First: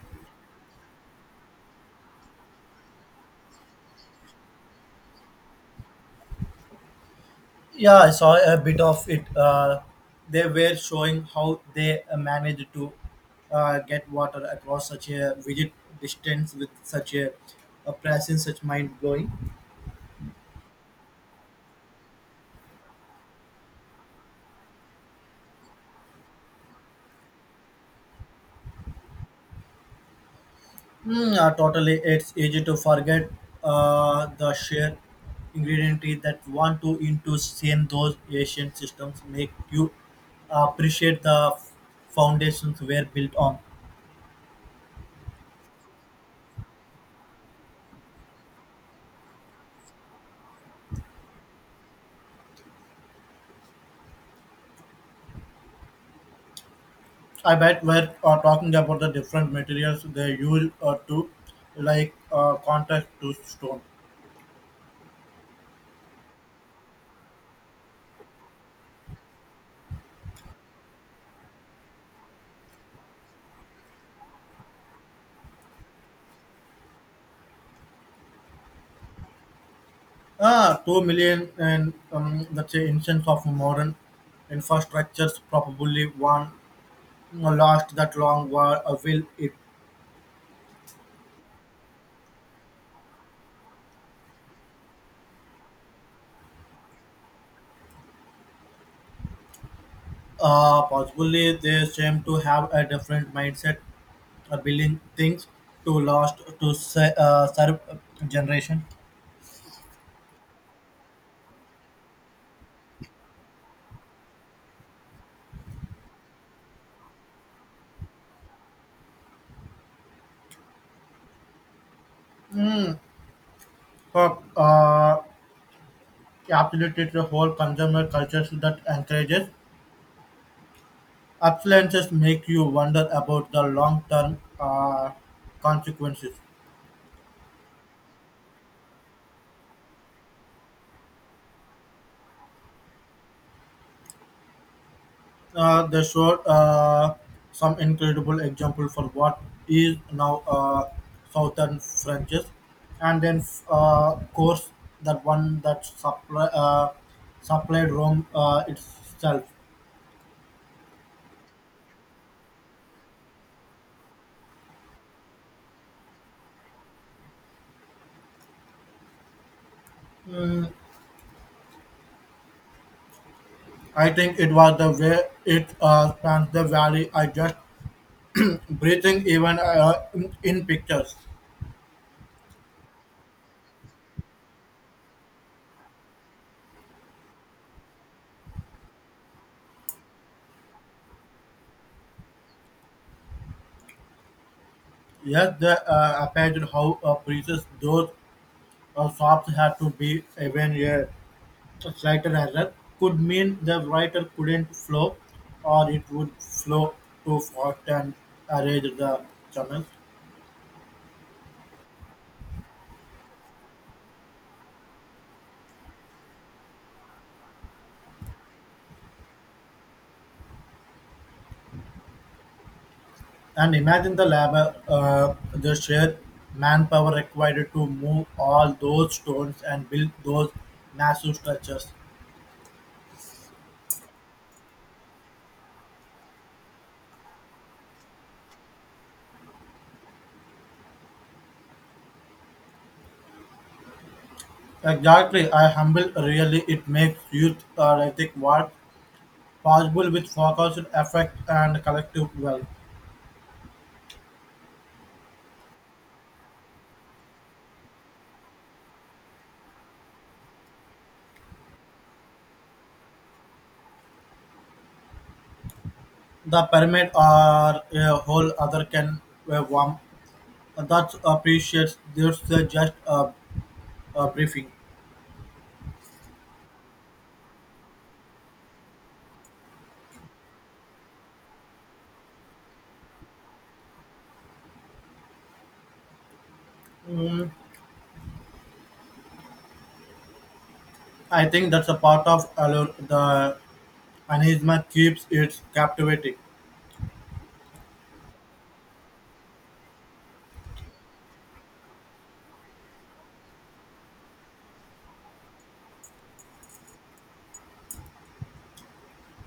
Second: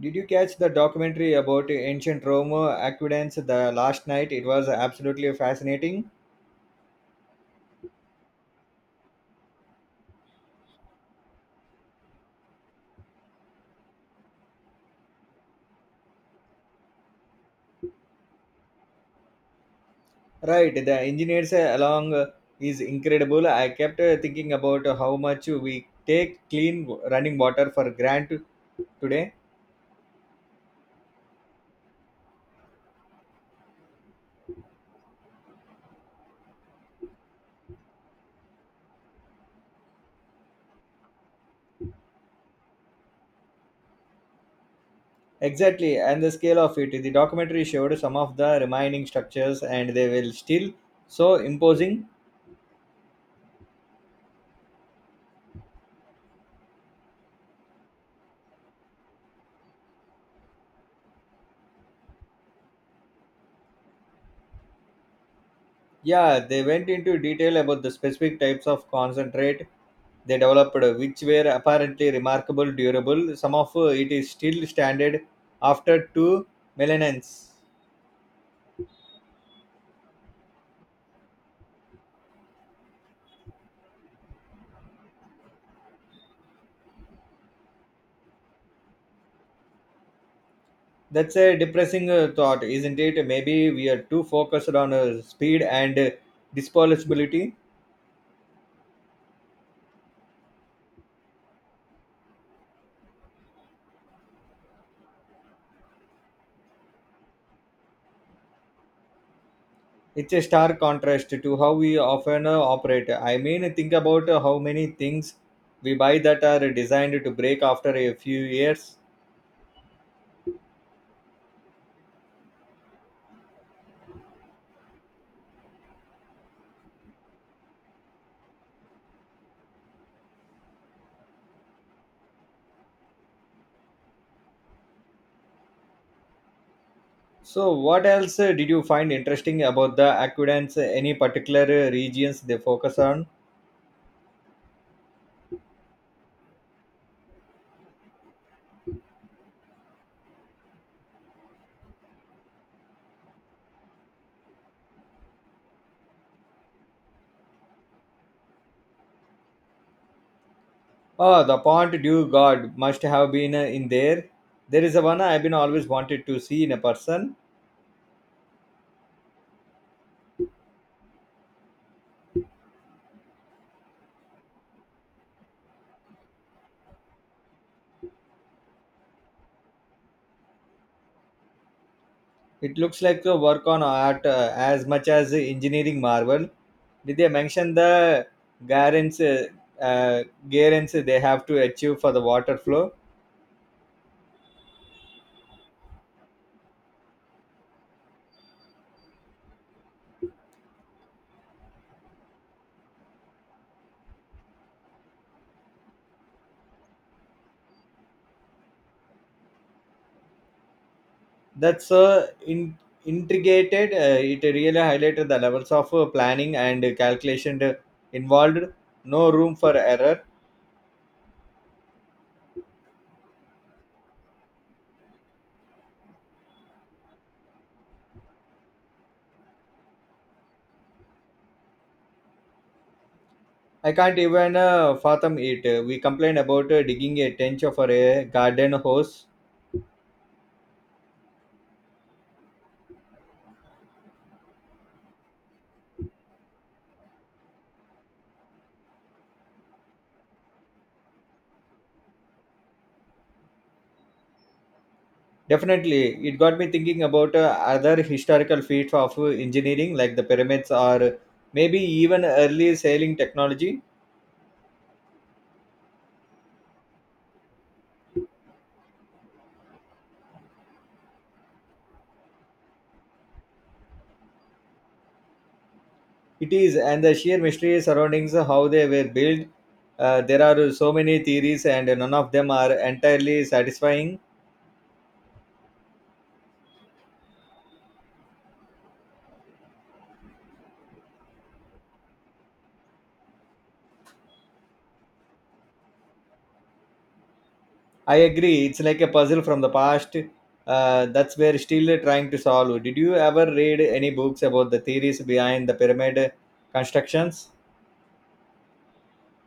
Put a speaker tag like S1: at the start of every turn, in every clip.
S1: Did you catch the documentary about ancient Rome aqueducts the last night? It was absolutely fascinating.
S2: Yeah, I saw a bit of it. They were showing how they managed to get water across such a rigid distance with a presence, such mind blowing.
S1: Right, the engineers along is incredible. I kept thinking about how much we take clean running water for granted today.
S2: Totally, it's easy to forget the sheer ingredient that want to into same those Asian systems make you appreciate the foundations were built on.
S1: Exactly, and the scale of it. The documentary showed some of the remaining structures, and they were still so imposing.
S2: I bet we're talking about the different materials they use to, like, contact to stone.
S1: Yeah, they went into detail about the specific types of concentrate they developed, which were apparently remarkable durable. Some of it is still standard after two millennia.
S2: Ah, 2 million and let's say instance of modern infrastructures probably one last that long while will it
S1: That's a depressing thought, isn't it? Maybe we are too focused on speed and disposability.
S2: possibly they seem to have a different mindset building things to last to serve generation.
S1: It's a stark contrast to how we often operate. I mean, think about how many things we buy that are designed to break after a few years.
S2: Mm. Uh, uh, Absolutely, the whole consumer culture that encourages Appliances make you wonder about the long-term consequences.
S1: So, what else did you find interesting about the aquidants? Any particular regions they focus on?
S2: They showed some incredible example for what is now southern Frenches, and then course that one that supplied Rome itself.
S1: Oh, the Pont du God must have been in there. There is a one I've been always wanted to see in a person.
S2: Mm, I think it was the way it spans the valley. I just breathing even in pictures.
S1: It looks like a work on art as much as a engineering marvel. Did they mention the guarantees uh, uh, guarantees they have to achieve for the water flow?
S2: Yes, they appreciated how precious those shops had to be. Even a slight error could mean the writer couldn't flow, or it would flow too fast and erase the channels.
S1: That's intricated. It really highlighted the levels of planning and calculation involved. No room for error.
S2: And imagine the labor, the sheer manpower required to move all those stones and build those massive structures.
S1: I can't even fathom it. We complained about digging a trench for a garden hose.
S2: Exactly, I humble really it makes youth ethic work possible with focused effect and collective will.
S1: Definitely, it got me thinking about other historical feats of engineering like the pyramids or maybe even early sailing technology.
S2: The pyramid or a whole other can warm. That appreciates this just a briefing.
S1: It is, and the sheer mystery surrounding how they were built. There are so many theories, and none of them are entirely satisfying.
S2: Mm, I think that's a part of allure. The anisma keeps its captivating.
S1: I agree. It's like a puzzle from the past. That's we're still trying to solve. Did you ever read any books about the theories behind the pyramid constructions?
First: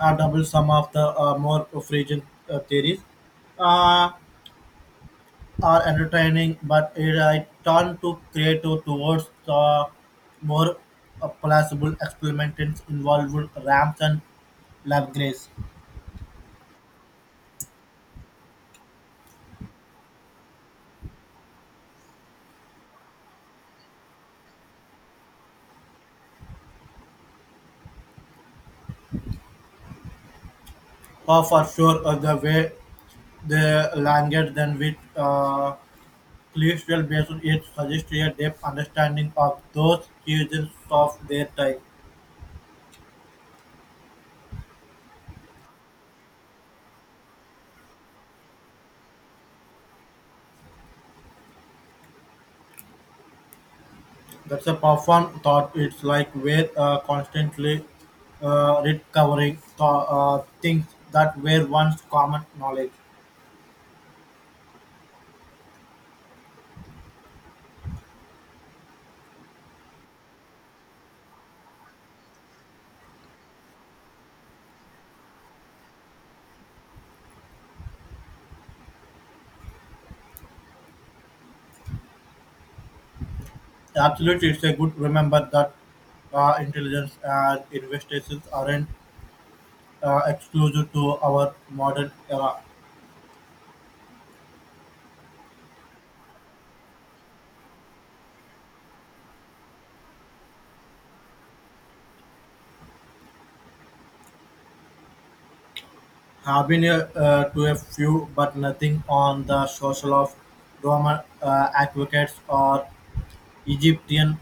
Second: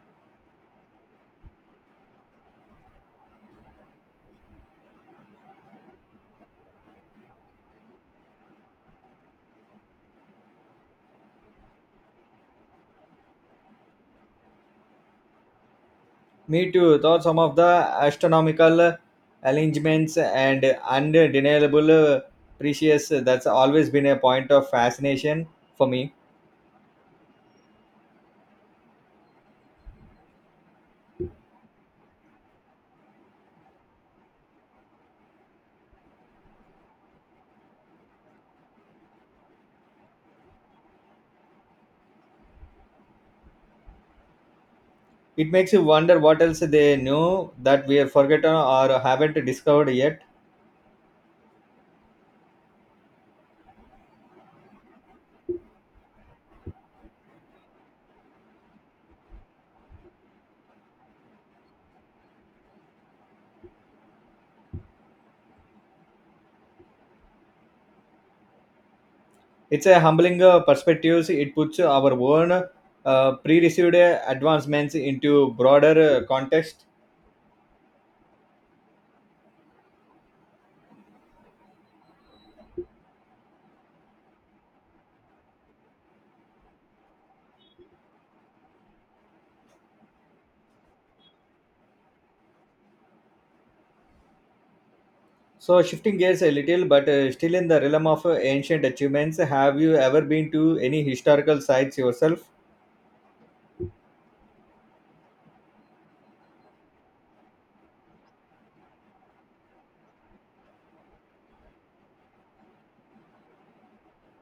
S2: I double some of the more Frisian theories. Uh, are entertaining, but it I turn to creative towards the more plausible experiments involved ramps and Labgrace.
S1: Me too. Thought some of the astronomical arrangements and undeniable precious. That's always been a point of fascination for me.
S2: Oh, for sure, the way the language then with celestial based it suggests a deep understanding of those seasons of their time.
S1: It makes you wonder what else they knew that we have forgotten or haven't discovered yet.
S2: That's a profound thought. It's like we're constantly recovering things that were once common knowledge.
S1: It's a humbling perspectives. It puts our own pre-received advancements into broader context.
S2: Absolutely, it's a good remember that intelligence and investigations aren't exclusive to our modern era.
S1: So shifting gears a little, but still in the realm of ancient achievements, have you ever been to any historical sites yourself?
S2: Have been to a few, but nothing on the social of Roman advocates or Egyptian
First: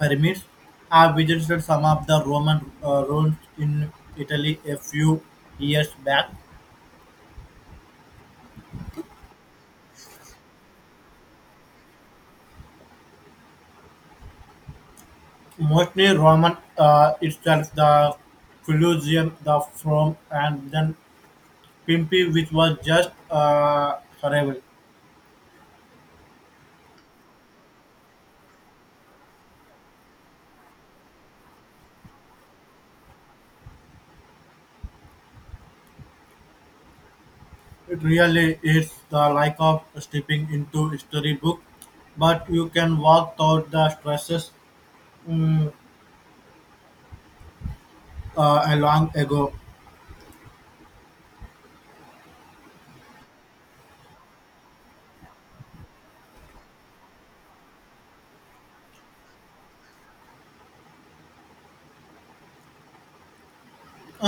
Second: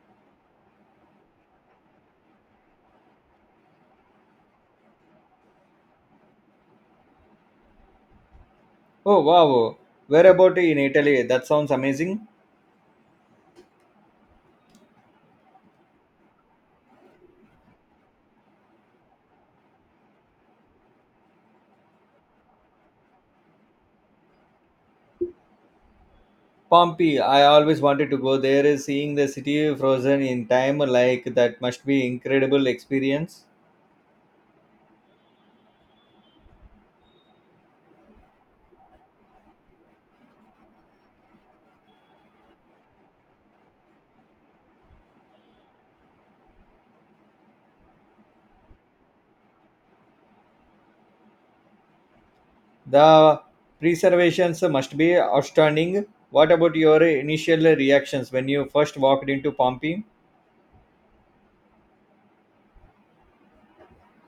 S2: pyramids. I visited some of the Roman ruins in Italy a few years back.
S1: Oh wow, where about in Italy? That sounds amazing.
S2: Mostly Roman itself, the Colosseum, the Forum, and then Pimpy, which was just horrible.
S1: Pompeii, I always wanted to go there. Seeing the city frozen in time like that must be incredible experience.
S2: It really is the like of stepping into a storybook, but you can walk through the stresses mm, a long ago.
S1: The preservations must be outstanding. What about your initial reactions when you first walked into Pompeii?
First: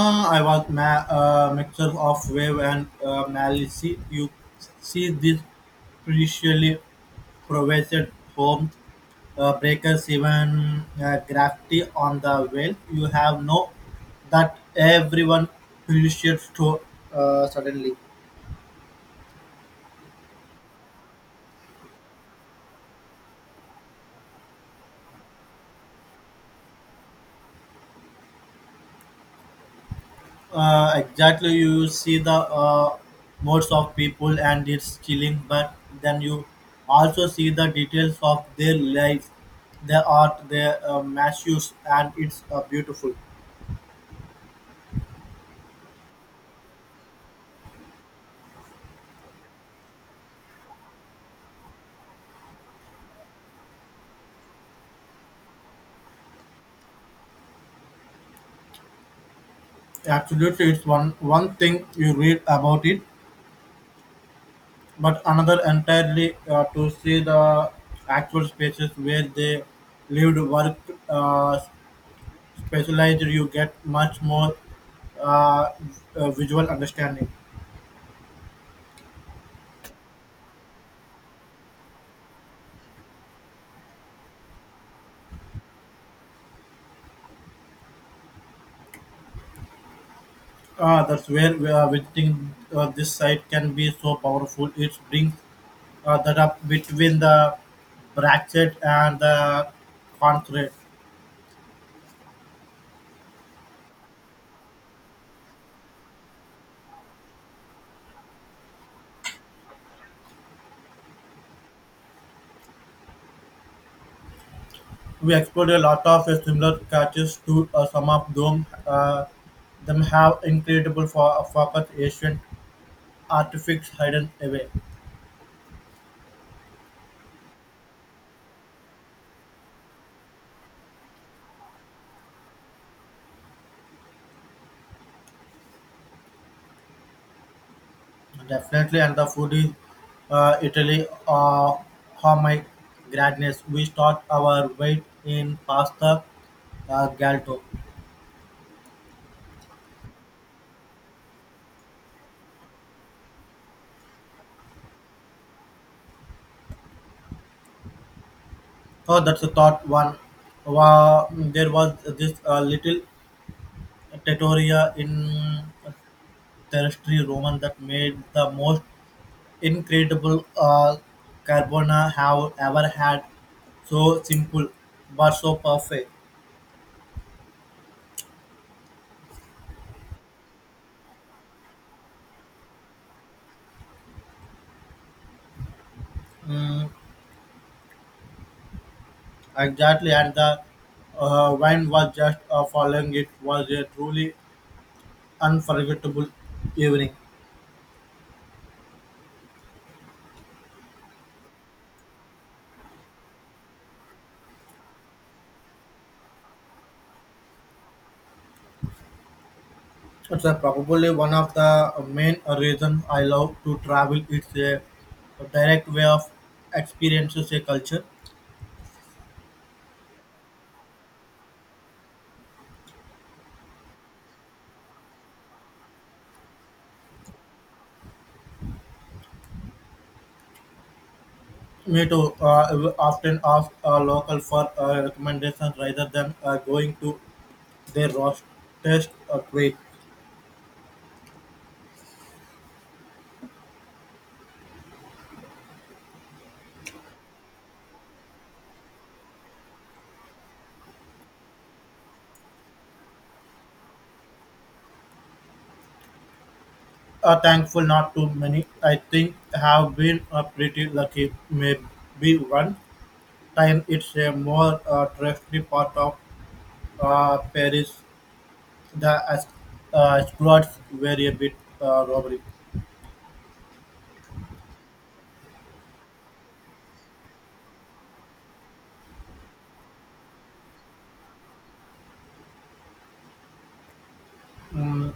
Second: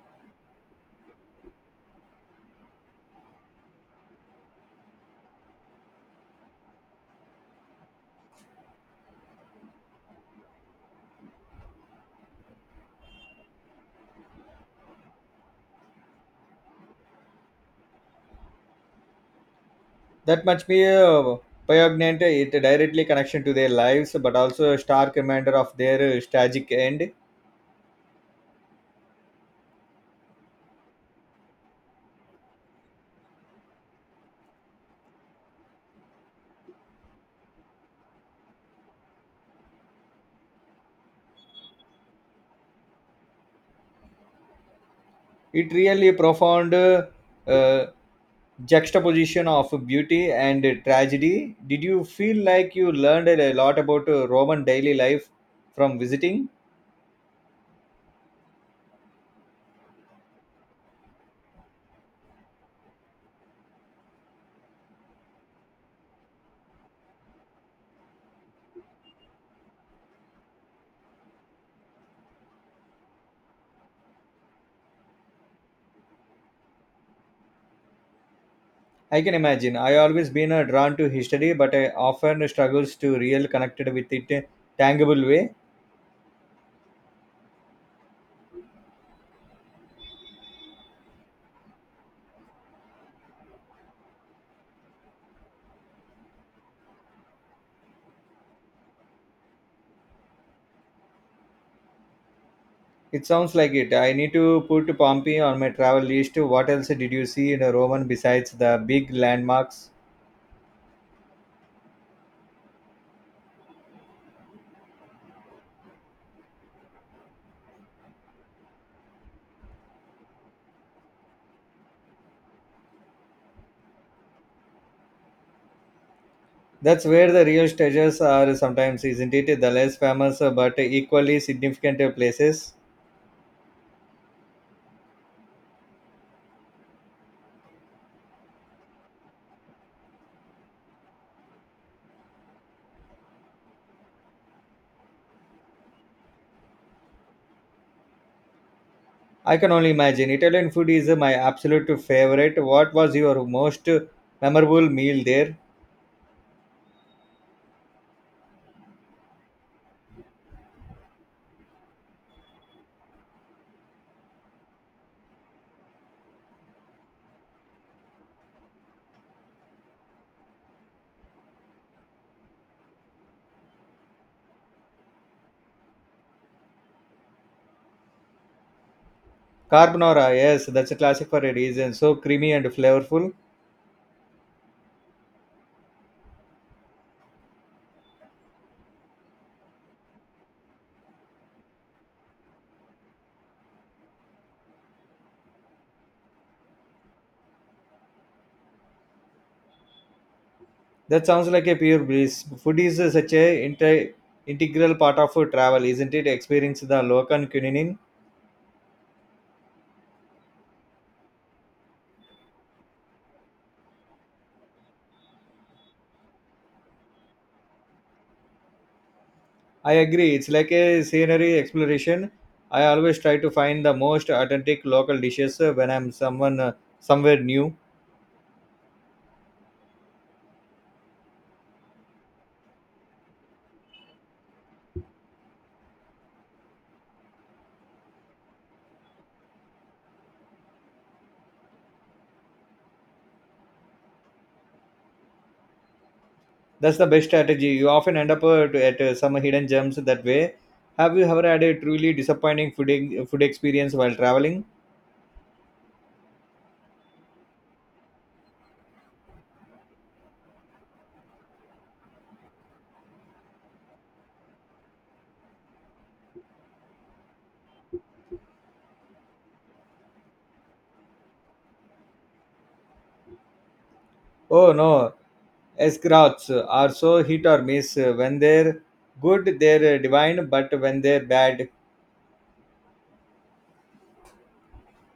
S2: I was ma- mixture of wave and malice. You see this previously provided home breakers, even graffiti on the wall. You have no that everyone appreciates to suddenly.
S1: That must be poignant. It directly connection to their lives, but also a stark reminder of their tragic end.
S2: Exactly, you see the modes of people and it's chilling but then you also see the details of their life, their art, their matches, and it's beautiful.
S1: It really profound uh, juxtaposition of beauty and tragedy. Did you feel like you learned a lot about Roman daily life from visiting?
S2: Absolutely, it's one thing you read about it but another entirely to see the actual spaces where they lived, worked, specialized. You get much more uh, visual understanding.
S1: I can imagine. I always been drawn to history, but I often struggles to real connected with it tangible way.
S2: Ah, that's where visiting this site can be so powerful. It brings that up between the bracket and the concrete.
S1: It sounds like it. I need to put Pompeii on my travel list. What else did you see in a Roman besides the big landmarks?
S2: We explored a lot of similar catches to some of them. Them have incredible for focus ancient artifacts hidden away.
S1: That's where the real treasures are sometimes, isn't it? The less famous but equally significant places.
S2: Definitely, and the food is Italy. How my gladness! We start our weight in pasta galto.
S1: I can only imagine. Italian food is my absolute favorite. What was your most memorable meal there?
S2: Oh, that's a thought one. Wow, there was this little trattoria in terrestrial Roman that made the most incredible carbona have ever had. So simple, but so perfect.
S1: Carbonara, yes, that's a classic for a reason. So creamy and flavorful.
S2: Mm, exactly, and the wine was just following. It was a truly unforgettable evening.
S1: That sounds like a pure breeze. Food is such a integral part of travel, isn't it? Experience the local cuisine.
S2: It's probably one of the main reasons I love to travel. It's a direct way of experiences a culture.
S1: I agree. It's like a scenery exploration. I always try to find the most authentic local dishes when I'm someone somewhere new.
S2: Me too. I will often ask a local for recommendations rather than going to their roast test place.
S1: That's the best strategy. You often end up at some hidden gems that way. Have you ever had a truly disappointing food experience while traveling?
S2: Thankful not too many. I think have been pretty lucky. Maybe one time it's a more trusty part of Paris. The Asgards were a bit robbery.
S1: Oh no, Escrows are so hit or miss. When they're good, they're divine, but when they're bad,
S2: Mm,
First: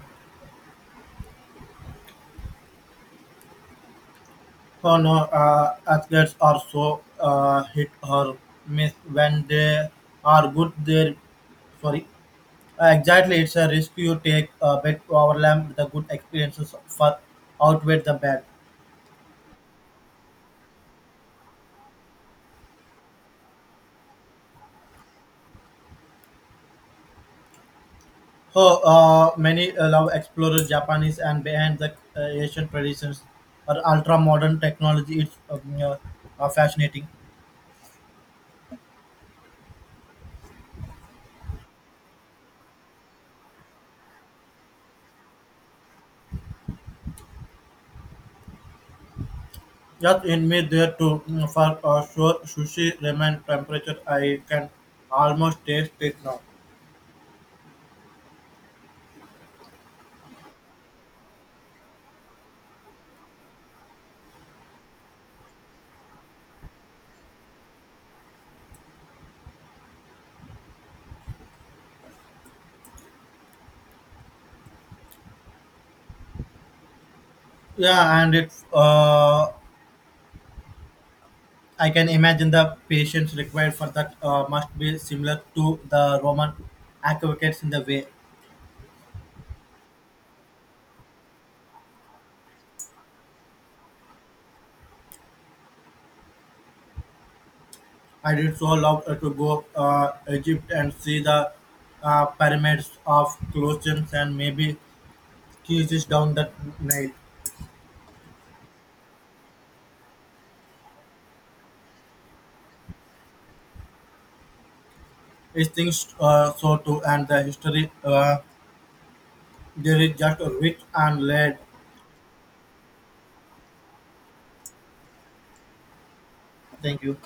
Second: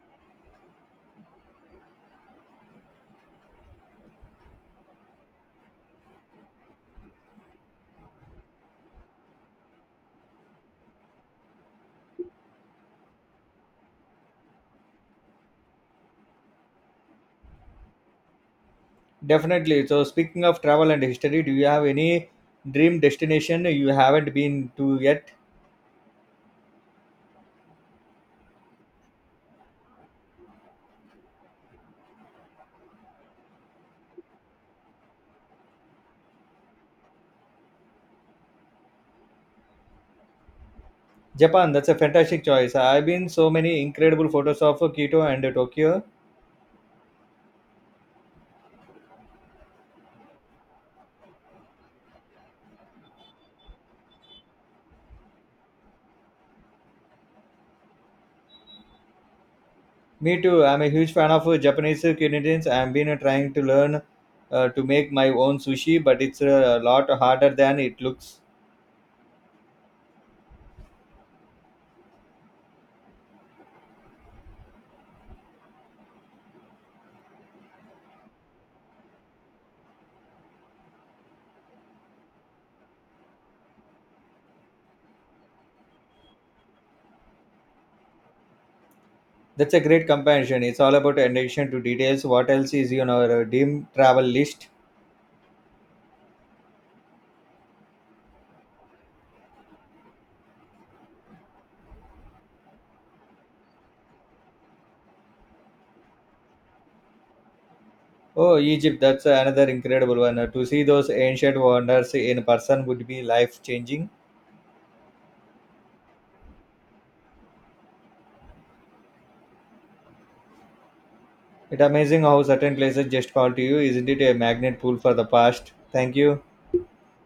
S2: oh no, Asgards are so hit or miss when they are good. They're sorry. Exactly, it's a risk you take, but overwhelm the good experiences for outweigh the bad.
S1: definitely. So, speaking of travel and history, do you have any dream destination you haven't been to yet?
S2: So many love explorers, Japanese, and behind the Asian traditions or ultra modern technology. It's fascinating.
S1: Japan, that's a fantastic choice. I've been so many incredible photos of Kyoto and Tokyo.
S2: Just me there too, for sure sushi ramen temperature. I can almost taste it now.
S1: Me too. I'm a huge fan of Japanese cuisines. I've been trying to learn to make my own sushi, but it's a lot harder than it looks.
S2: Yeah, and it I can imagine the patience required for that must be similar to the Roman aqueducts in the way.
S1: That's a great comparison. It's all about attention to details. What else is on our dim travel list?
S2: I did so love to go Egypt and see the pyramids of Colossians and maybe kisses down that Nile.
S1: Oh, Egypt. That's another incredible one. To see those ancient wonders in person would be life changing.
S2: It's things so too, and the history there is just rich and laid.
S1: It's amazing how certain places just call to you. Isn't it a magnet pull for the past? Thank you.
S2: Thank you.